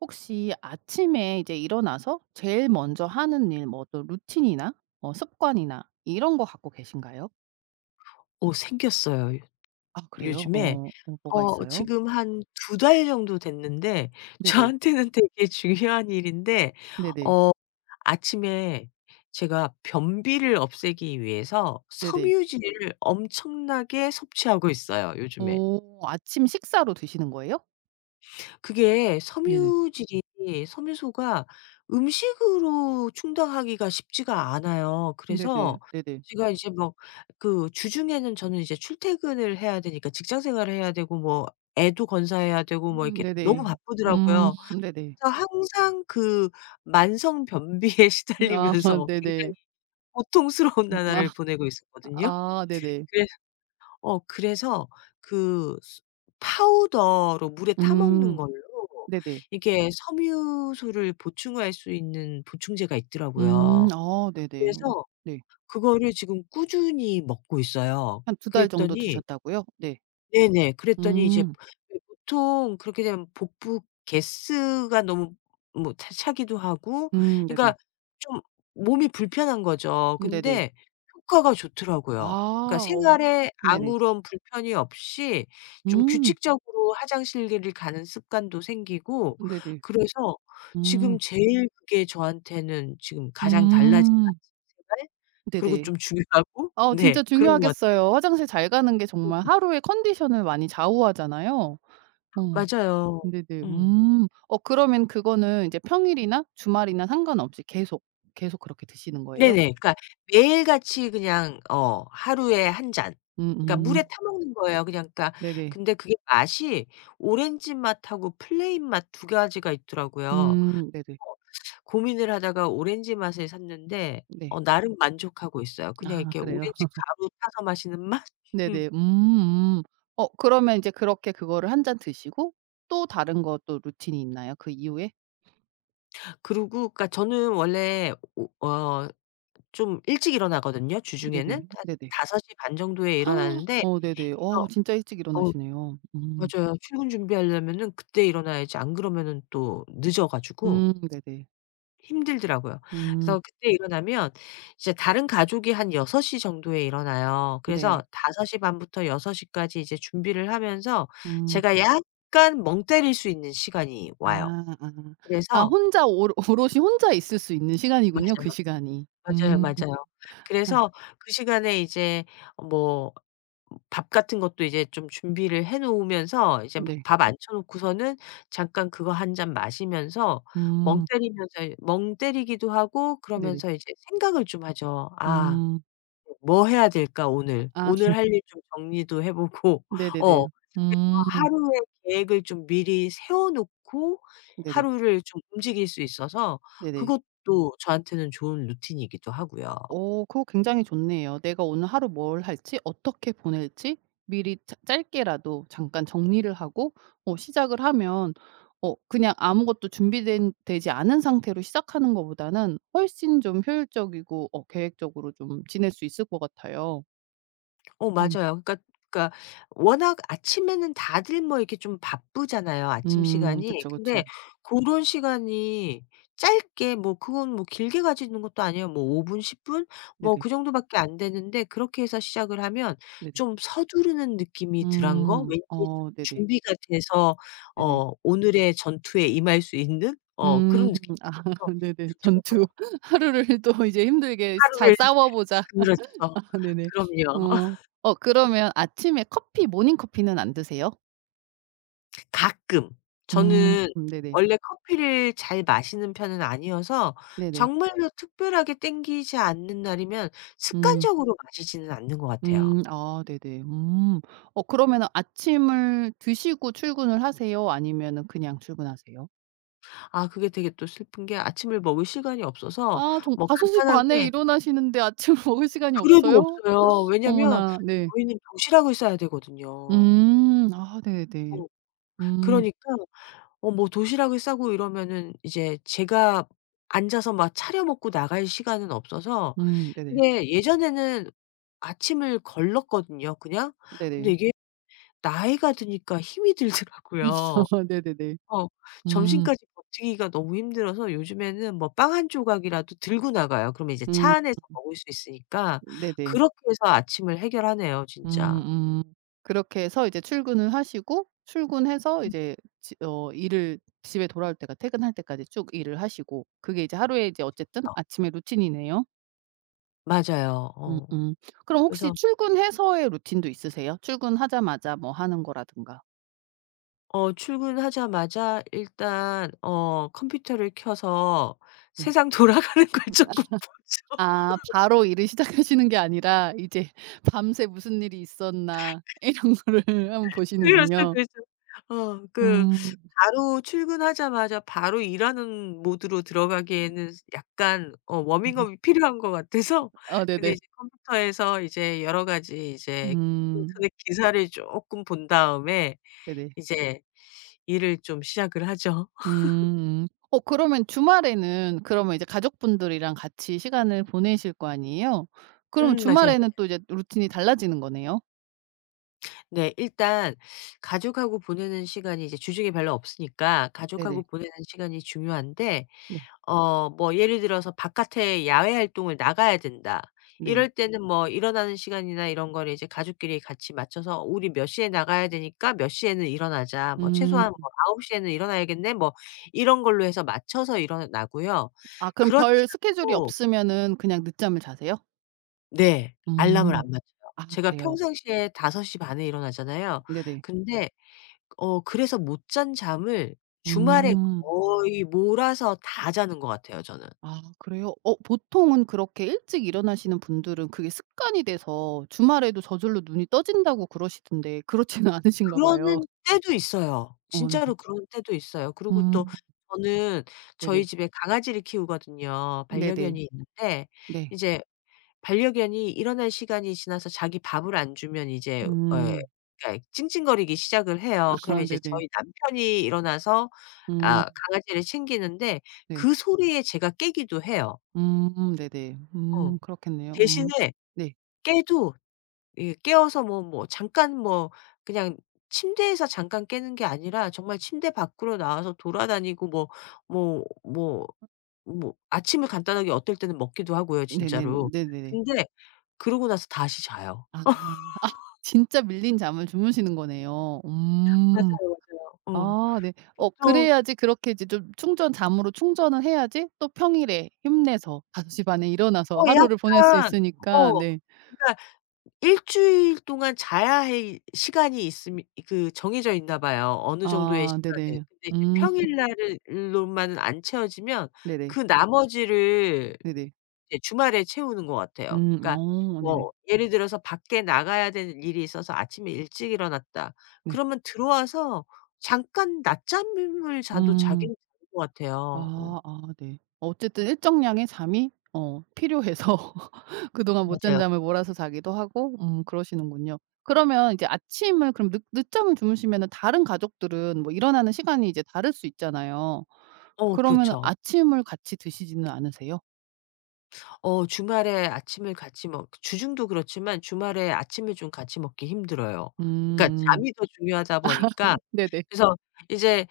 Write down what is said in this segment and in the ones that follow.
혹시 아침에 이제 일어나서 제일 먼저 하는 일 뭐 또 루틴이나 뭐 습관이나 이런 것 갖고 계신가요? 오 생겼어요 요 아 그래요? 요즘에 어 뭐 뭐가 어 있어요. 지금 한 2 달 정도 됐는데 네네. 저한테는 되게 중요한 일인데 네네. 어 아침에 제가 변비를 없애기 위해서 네네. 섬유질을 엄청나게 섭취하고 있어요 요즘에. 오 아침식사로 드시는 거예요? 그게 네네. 섬유질이 섬유소가 음식으로 충당하기가 쉽지가 않아요. 네네. 그래서 네네. 제가 이제 뭐 그 주중에는 저는 이제 출퇴근을 해야 되니까 직장 생활을 해야 되고 뭐 애도 건사해야 되고 뭐 음 이렇게 너무 네네. 음 바쁘더라고요. 네네. 그래서 항상 그 만성 변비에 아 시달리면서 굉장히 네네. 고통스러운 음 아. 나날을 보내고 있었거든요. 아 네네. 그래서 어 그래서 그 스 파우더로 물에 아 타 먹는 음 걸로 네네. 이게 섬유소를 보충할 수 있는 보충제가 음 있더라고요. 어. 네네. 그래서 네. 그거를 지금 꾸준히 먹고 있어요. 한 2 달 정도 그랬더니 드셨다고요? 네. 네네. 그랬더니 이제 음. 네 보통 그렇게 되면 복부 가스 가 너무 뭐 차 차기도 하고 음 네네. 그러니까 좀 몸이 불편한 거죠. 음 네네. 근데 효과가 아 좋더라고요. 그러니까 어. 생활에 네네. 아무런 불편이 없이 좀 음. 규칙적으로 화장실을 가는 습관도 생기고 네네. 그래서 지금 음. 제일 그게 저한테는 지금 가장 달라진 음. 아침 생활? 그리고 네네. 좀 중요하고 어 네 진짜 그런 것 같아요. 중요하겠어요. 화장실 잘 가는 게 정말 하루의 컨디션을 많이 좌우하잖아요. 어. 맞아요. 네네 음. 음. 어 그러면 그거는 인제 평일이나 주말이나 상관없이 계속, 계속 그렇게 드시는 네네. 거예요? 그러니까 매일 같이 그냥 어 하루에 1 잔, 그러니까 물에 음음. 타 먹는 거예요 그냥 그러니까 네네. 근데 그게 맛이 오렌지 맛하고 플레인 맛 2 가지가 있더라고요. 어 음 네네. 고민을 하다가 오렌지 맛을 샀는데 어 네. 나름 만족하고 있어요. 그냥 아 이렇게 그래요. 오렌지 가루 타서 마시는 맛? 네네. 음 음. 어 그러면 이제 그렇게 그거를 1 잔 드시고 또 다른 것도 루틴이 있나요? 그 이후에? 그리고 그러니까 저는 원래 오 어 좀 일찍 일어나거든요 주중에는. 네네. 한 네네. 5:30 정도에 일어나는데 어 네네. 일어 와우 진짜 일찍 어 일어나시네요. 음. 맞아요 출근 준비하려면은 그때 일어나야지 안 그러면은 또 늦어 가지고 음 네네. 힘들더라고요. 음. 그래서 그때 일어나면 이제 다른 가족이 한 6:00 정도에 일어나요. 그래서 네. 5:30 부터 6:00 까지 이제 준비를 하면서 음. 제가 약간 멍 때릴 수 있는 시간이 와요. 아 아. 아 그래서 혼자 오로 오롯이 혼자 있을 수 있는 시간이군요 그 맞아요. 시간이. 맞아요, 음. 맞아요. 아. 그래서 그 시간에 이제 뭐 밥 같은 것도 이제 좀 준비를 해 놓으면서 이제 바 네. 밥 앉혀 놓고서는 잠깐 그거 1 잔 마시면서 멍 음. 때리면서 멍 때리기도 하고 네네. 그러면서 이제 생각을 좀 하죠. '아 음. 뭐 해야 될까 오늘.' 아. 오늘 할 일 좀 정리도 해 보고 어 네네네. [unintelligible] 음. 하루의 계획을 좀 미리 세워 놓고 네네. 하루를 좀 움직일 수 있어서 네네. 그것도 저한테는 좋은 루틴이기도 하고요. 어 그거 굉장히 좋네요. 내가 오늘 하루 뭘 할지 어떻게 보낼지 미리 짜 짧게라도 잠깐 정리를 하고 어 시작을 하면 어 그냥 아무것도 준비된 되지 않은 상태로 시작하는 거보다는 훨씬 좀 효율적이고 어 계획적으로 좀 지낼 수 있을 것 같아요. 오 음. 맞아요. 그러니까, 그러니까 워낙 아침에는 다들 뭐 이렇게 좀 바쁘잖아요 아침 음. 시간이. 그쵸, 근데 그쵸. 고런 시간이 짧게 뭐 그건 뭐 길게 가지는 것도 아니야. 뭐 5 분, 10 분? 뭐 네네. 그 정도밖에 안 되는데 그렇게 해서 시작을 하면 네네. 좀 서두르는 느낌이 덜한 거? 음. 왠지 좀 어. 네네. 준비가 돼서 네네. 어 오늘의 전투에 임할 수 있는 어 음. 그런 느낌이 들어서 네네. 전투. 좋더라고요. '하루를 또 이제 힘들게 스 잘 하루를 싸워 보자.' 그렇죠. 아 네네. 그럼요. 어. 어 그러면 아침에 커피 모닝 커피는 안 드세요? 가끔. 음. 저는 네네. 원래 커피를 잘 마시는 편은 아니어서 네네. 정말로 특별하게 땡기지 않는 날이면 음. 습관적으로 마시지는 않는 것 같아요. 음. 아. 네네. 음. 어 그러면은 아침을 드시고 출근을 하세요, 아니면 그냥 출근하세요? 아 그게 되게 또 슬픈 게 아침을 먹을 시간이 없어서 아. 종 뭐 5:30 에 간단하게 일어나시는데 아침 먹을 시간이 그래도 없어요? 없어요. 왜냐면 어머나. 네. 저희는 도시락을 싸야 되거든요. 음. 아. 네네. 어. 음. 그러니까 어 뭐 도시락을 싸고 이러면은 이제 제가 앉아서 막 차려 먹고 나갈 시간은 없어서. 음. 네네. 근데 예전에는 아침을 걸렀거든요 그냥. 근데 네네. 이게 나이가 드니까 힘이 들더라고요. 네네네. 어. 음. 점심까지 버티기가 너무 힘들어서 요즘에는 뭐 빵 1 조각이라도 들고 나가요. 그러면 이제 차 음. 안에서 먹을 수 있으니까. 네네. 그렇게 해서 아침을 해결하네요 진짜. 음. 음. 그렇게 해서 이제 출근을 하시고 출근해서 음. 이제 집 어 일을 집에 돌아올 때가 퇴근할 때까지 쭉 일을 하시고 그게 이제 하루에 이제 그쵸, 어쨌든 그쵸. 아침의 루틴이네요. 맞아요 어. 음음 그럼 혹시 그래서 출근해서의 루틴도 있으세요? 출근하자마자 뭐 하는 거라든가. 어 출근 하자마자 일단 어 컴퓨터를 켜서 네. 세상 돌아가는 걸 쪼끔 보죠. 아 바로 일을 시작하시는 게 아니라 이제 '밤새 무슨 일이 있었나.' 이런 거를 한번 그렇죠, 보시는군요. 그렇죠 어 그 음. 바로 출근 하자마자 바로 일하는 모드로 음. 들어가기에는 약간 어 어 네. 워밍업이 필요한 것 같아서 아 근데 네네. 이제 컴퓨터에서 이제 여러 가지 이제 음. 인터넷 기사를 쪼끔 본 다음에 네네. 이제 일을 좀 시작을 하죠. 음 음. 어 그러면 주말에는 그러면 이제 가족분들이랑 같이 시간을 보내실 거 아니에요? 그러면 음 맞아요, 맞아. 주말에는 또 이제 루틴이 달라지는 거네요? 네 일단 가족하고 보내는 시간이 이제 주중에 별로 없으니까 네네. 가족하고 보내는 시간이 중요한데 네. 어 뭐 예를 들어서 '바깥에 야외활동을 나가야 된다.' 네. 이럴 때는 뭐 일어나는 시간이나 이런 걸 이제 가족끼리 같이 맞춰서 "우리 몇 시에 나가야 되니까 몇 시에는 일어나자. 뭐 최소한 뭐 음. 9:00 에는 일어나야겠네?" 뭐 이런 걸로 해서 맞춰서 일어나고요. 아 그럼 그렇지 별 스케줄이 않고 없으면은 그냥 늦잠을 자세요? 네. 알람을 음. 안 맞춰요. 아 제가 그래요? 평상시에 5:30 에 일어나잖아요. 네네. 근데 어 그래서 못 잔 잠을 주말에 음. 거의 몰아서 다 자는 것 같아요 저는. 아. 그래요? 어 보통은 그렇게 일찍 일어나시는 분들은 그게 습관이 돼서 주말에도 저절로 눈이 떠진다고 그러시던데 그렇지는 않으신가 봐요. 그러는 때도 있어요. 어 네 그 진짜로 그런 때도 있어요. 그리고 또 음. 저는 저희 네네. 집에 강아지를 키우거든요. 네네. 반려견이 있는데 네. 이제 반려견이 일어날 시간이 지나서 자기 밥을 안 주면 이제 에 음. 그러니까 찡찡거리기 시작을 해요. 그러면 아하 이제 네네. 저희 남편이 일어나서 음. 아 강아지를 챙기는데 네. 그 소리에 제가 깨기도 해요. 음 네네. 어. 음 그렇겠네요 음. 대신에 네. 깨도 이 깨어서 뭐 뭐 잠깐 뭐 그냥 침대에서 잠깐 깨는 게 아니라 정말 침대 밖으로 나와서 돌아다니고 뭐 뭐 뭐 아 뭐 아침을 간단하게 어떨 때는 먹기도 하고요 네네. 진짜로. 네네네. 근데 그러고 나서 다시 자요. 아. 아 진짜 밀린 잠을 주무시는 거네요. 음. 맞아요, 맞아요. 응. 아 네 어 보통 그래야지 그렇게 이제 좀 충전 잠으로 충전을 해야지 또 평일에 힘내서 5:30 에 일어나서 어 하루를 보낼 수 약간 있으니까 어. 네. 그니까 1 주일 동안 자야하 이 시간이 있음 그 정해져 있나 봐요 어느 정도의 아 시간은. 네네. 근데 이제 음. 평일날을 로만 안 채워지면 네네. 그 나머지를 네네. 이제 주말에 채우는 것 같아요. 음 그니까 어 네네. 뭐 예를 들어서 밖에 나가야 되는 일이 있어서 아침에 일찍 일어났다 네. 그러면 들어와서 잠깐 낮잠을 자도 음. 자기는 자는 것 같아요 어. 아 아 네. 어쨌든 일정량의 잠이 어 필요해서 그동안 못 잔 맞아요. 잠을 몰아서 자기도 하고 음 그러시는군요. 그러면 이제 아침을 그럼 늦 늦잠을 주무시면은 다른 가족들은 뭐 일어나는 시간이 이제 다를 수 있잖아요. 어 그러면은 그렇죠. 아침을 같이 드시지는 않으세요? 어 주말에 아침을 같이 먹 주중도 그렇지만 주말에 아침을 좀 같이 먹기 힘들어요. 그니까 음음. 잠이 더 중요하다 보니까 네네. 그래서 이제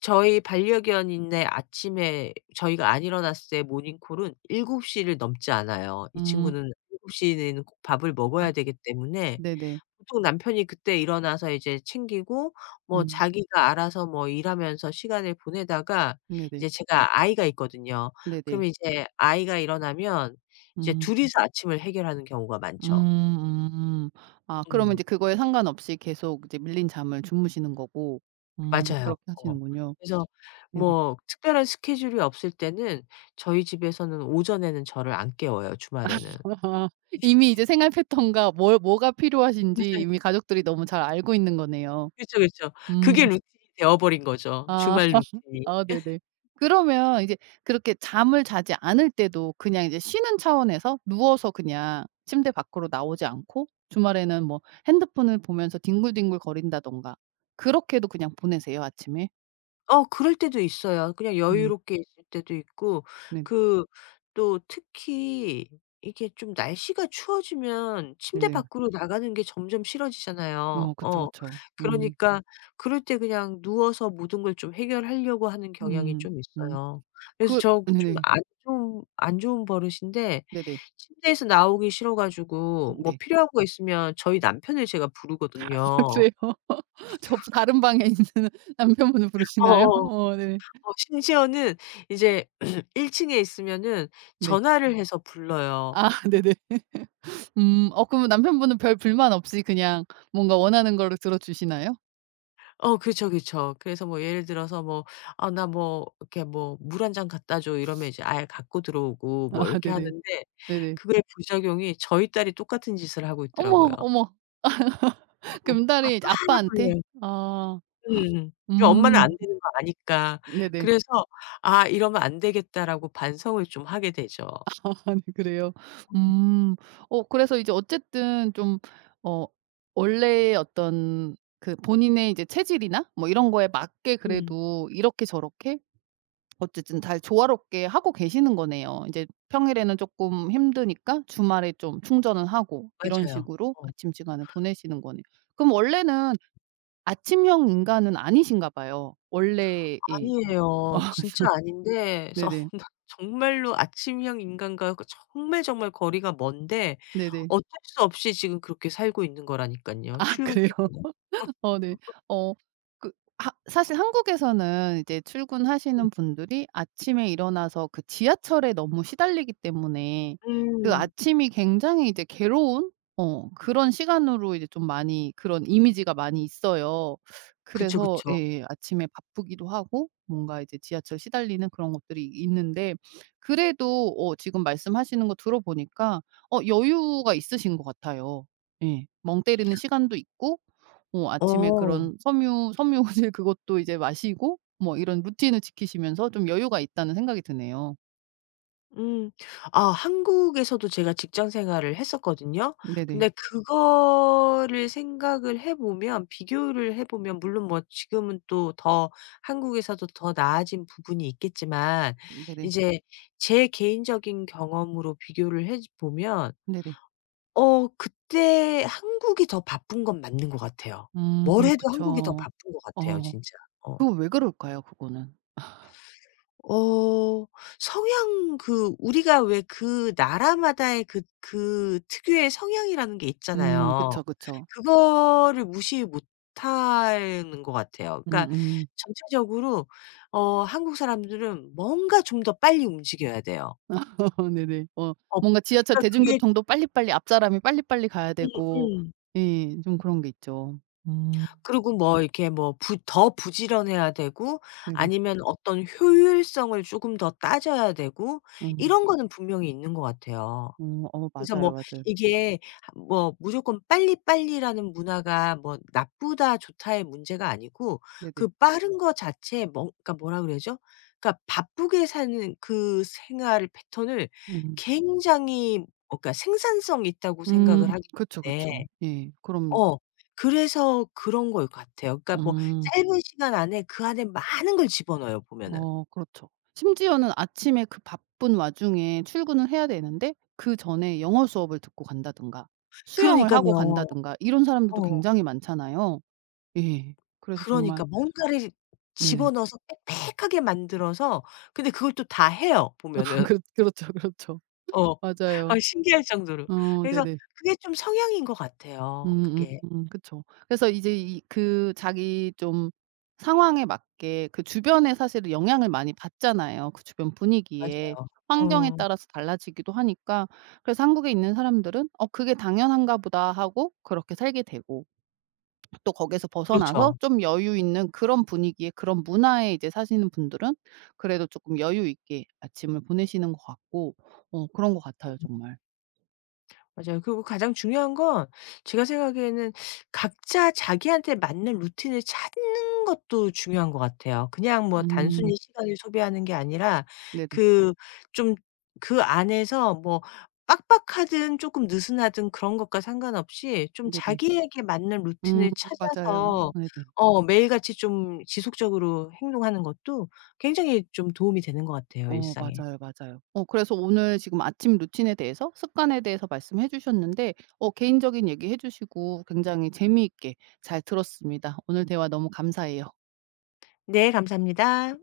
저희 반려견인의 아침에 저희가 안 일어났을 때 모닝콜은 7:00 를 넘지 않아요. 이 음. 친구는 7:00 내에는 꼭 밥을 아. 먹어야 되기 때문에 네네. 보통 남편이 그때 일어나서 이제 챙기고 뭐 음. 자기가 알아서 뭐 일하면서 시간을 보내다가 네네. 이제 제가 아이가 있거든요. 네네. 그러면 이제 아이가 일어나면 이제 음. 둘이서 아침을 해결하는 경우가 많죠. 음 음. 아 그러면 음. 이제 그거에 상관없이 계속 이제 밀린 잠을 주무시는 거고 음 맞아요. 그렇게 어. 하시는군요. 그래서 네네. 뭐 특별한 스케줄이 없을 때는 저희 집에서는 오전에는 저를 안 깨워요 주말에는. 이미 이제 생활 패턴과 뭘 뭐가 필요하신지 맞아요. 이미 가족들이 너무 잘 알고 있는 거네요. 그쵸, 그쵸. 음. 그게 루틴이 되어버린 거죠 아. 주말 루틴이. 아 네네. 그러면 이제 그렇게 잠을 자지 않을 때도 그냥 이제 쉬는 차원에서 누워서 그냥 침대 밖으로 나오지 않고 주말에는 뭐 핸드폰을 보면서 뒹굴뒹굴 거린다든가 그렇게도 그냥 보내세요 아침에? 어 그럴 때도 있어요. 그냥 음. 여유롭게 있을 때도 있고 네네. 그 또 특히 이렇게 좀 날씨가 추워지면 침대 네네. 밖으로 나가는 게 점점 싫어지잖아요. 어 그쵸, 어. 그쵸. 음. 그러니까 그럴 때 그냥 누워서 모든 걸 좀 해결하려고 하는 경향이 음. 좀 음. 있어요. 그래서 그 저 좀 네네. 안 좋은 안 좋은 버릇인데 네네. 침대에서 나오기 싫어 가지고 음 뭐 네. 필요한 거 있으면 저희 남편을 제가 부르거든요. 맞아요. 접수 다른 방에 있는 남편분을 부르시나요? 어어. 어 네. 어 심지어는 이제 1 층에 있으면은 네. 전화를 해서 불러요. 아 입 네네. 음. 어 그럼 남편분은 별 불만 없이 그냥 뭔가 원하는 거를 들어 주시나요? 어 그쵸, 그쵸. 그래서 뭐 예를 들어서 뭐 "아 나 뭐 이렇게 뭐 물 1 잔 갖다 줘." 이러면 이제 아예 갖고 들어오고 뭐 아 이렇게 네네. 하는데 네네. 그거에 부작용이 저희 딸이 똑같은 짓을 하고 있더라고요. 어머, 어머. 응 "아빠 그럼 딸이 이제 1 더 아빠한테? 해." 아. 음. 그 엄마는 음. 안 되는 거 아니까 네네. 그래서 '아 이러면 안 되겠다.'라고 반성을 좀 하게 되죠. 네 그래요. 음. 음. 어 그래서 이제 어쨌든 좀 어 원래 어떤 그 본인의 이제 체질이나 뭐 이런 거에 맞게 음. 그래도 이렇게 저렇게 어쨌든 잘 조화롭게 하고 계시는 거네요. 인제 평일에는 쪼끔 힘드니까 주말에 좀 충전은 하고 이런 맞아요. 식으로 어. 아침 시간을 보내시는 거네요. 그럼 원래는 아침형 인간은 아니신가 봐요 원래 예. 아니에요. 진짜 아닌데 어 네네. 나 정말로 아침형 인간과 거 정말, 정말 거리가 먼데 네네. 어쩔 수 없이 지금 그렇게 살고 있는 거라니깐요 아 출근 그래요? 때문에. 어 네. 어 그 하 사실 한국에서는 이제 음. 출근하시는 분들이 아침에 일어나서 그 지하철에 너무 시달리기 때문에 그 음. 아침이 굉장히 이제 괴로운 어 그런 시간으로 이제 좀 많이 그런 이미지가 많이 있어요. 그쵸, 그래서 그쵸. 예예 아침에 바쁘기도 하고 뭔가 이제 지하철 시달리는 그런 것들이 있는데 그래도 어 지금 말씀하시는 거 들어보니까 어 여유가 있으신 것 같아요. 예. 멍 때리는 시간도 있고 어 아침에 어. 그런 섬유 섬유질 그것도 이제 마시고 뭐 이런 루틴을 지키시면서 좀 여유가 있다는 생각이 드네요. 음. 아 한국에서도 제가 직장 생활을 했었거든요? 네네. 근데 그거를 생각을 해 보면 비교를 해 보면 물론 뭐 지금은 또 더 한국에서도 더 나아진 부분이 있겠지만 네네. 이제 제 개인적인 경험으로 비교를 해지 보면 네네. 어 그때 한국이 더 바쁜 건 맞는 것 같아요. 뭘 음 해도 한국이 더 그쵸. 바쁜 거 같아요 어. 진짜. 어. 그건 왜 그럴까요 그거는? 어 성향 그 우리가 왜 그 나라마다의 그 그 특유의 성향이라는 게 음. 있잖아요. 그쵸, 그쵸. 그거를 무시 못 하는 것 같아요. 그러니까 음음. 전체적으로 어 한국 사람들은 뭔가 좀 더 빨리 움직여야 돼요. 네네. 어 어. 뭔가 지하철 그러니까 그게 대중교통도 빨리빨리 앞사람이 빨리빨리 가야 음 되고 음. 예 좀 그런 게 있죠. 음. 그리고 뭐 이렇게 뭐 부 더 부지런해야 되고 네네. 아니면 어떤 효율성을 쪼금 더 따져야 되고 음. 이런 거는 분명히 있는 것 같아요. 음. 어 그래서 뭐 맞아요, 맞아요. 이게 뭐 무조건 빨리 빨리라는 문화가 뭐 '나쁘다. 좋다.'의 문제가 아니고 그 네네. 빠른 거 자체 뭐 그러니까 뭐라 그래야죠? 그러니까 바쁘게 사는 그 생활 패턴을 음. 굉장히 어 그러니까 생산성 있다고 음 생각을 하기 그쵸, 때문에 그쵸. 예 그럼요. 어 그래서 그런 것 같아요. 그러니까 뭐 음. 짧은 시간 안에 그 안에 많은 걸 집어 넣어요 보면은. 어 그렇죠. 심지어는 아침에 그 바쁜 와중에 출근을 해야 되는데 그 전에 영어 수업을 듣고 간다든가 수영을 하고 그러니깐요. 간다든가 이런 사람들도 어. 굉장히 많잖아요. 예 그래서 정말 그러니까 뭔가를 집어 네. 넣어서 빽빽하게 만들어서 근데 그걸 또 다 해요 아 보면은. 그렇 그렇죠, 그렇죠. 어. 아 맞아요. 신기할 정도로. 어 그래서 네네. 그게 좀 성향인 것 같아요 그게. 음음 그쵸. 그래서 이제 이 그 자기 좀 상황에 맞게 그 주변의 사실은 영향을 많이 받잖아요 그 주변 분위기에. 맞아요. 환경에 음. 따라서 달라지기도 하니까 그래서 한국에 있는 사람들은 '어 그게 당연한가보다.' 하고 그렇게 살게 되고 또 거기에서 벗어나서 그렇죠. 좀 여유 있는 그런 분위기의 그런 문화에 이제 사시는 분들은 그래도 쪼끔 여유 있게 아침을 보내시는 것 같고 어 그런 것 같아요. 음. 정말. 맞아요. 그리고 가장 중요한 건 제가 생각하기에는 각자 자기한테 맞는 루틴을 찾는 것도 중요한 것 같아요. 그냥 뭐 음. 단순히 시간을 소비하는 게 아니라 네네. 그 좀 그 안에서 뭐 빡빡하든 조금 느슨하든 그런 것과 상관없이 좀 네네. 자기에게 맞는 음 루틴을 맞아요. 찾아서 네네. 어 매일같이 좀 지속적으로 행동하는 것도 굉장히 좀 도움이 되는 것 같아요 어 일상에. 맞아요, 맞아요. 어 그래서 오늘 지금 아침 루틴에 대해서 습관에 대해서 말씀해 주셨는데 어 개인적인 얘기해 주시고 굉장히 재미있게 잘 들었습니다. 오늘 대화 너무 감사해요. 네 감사합니다.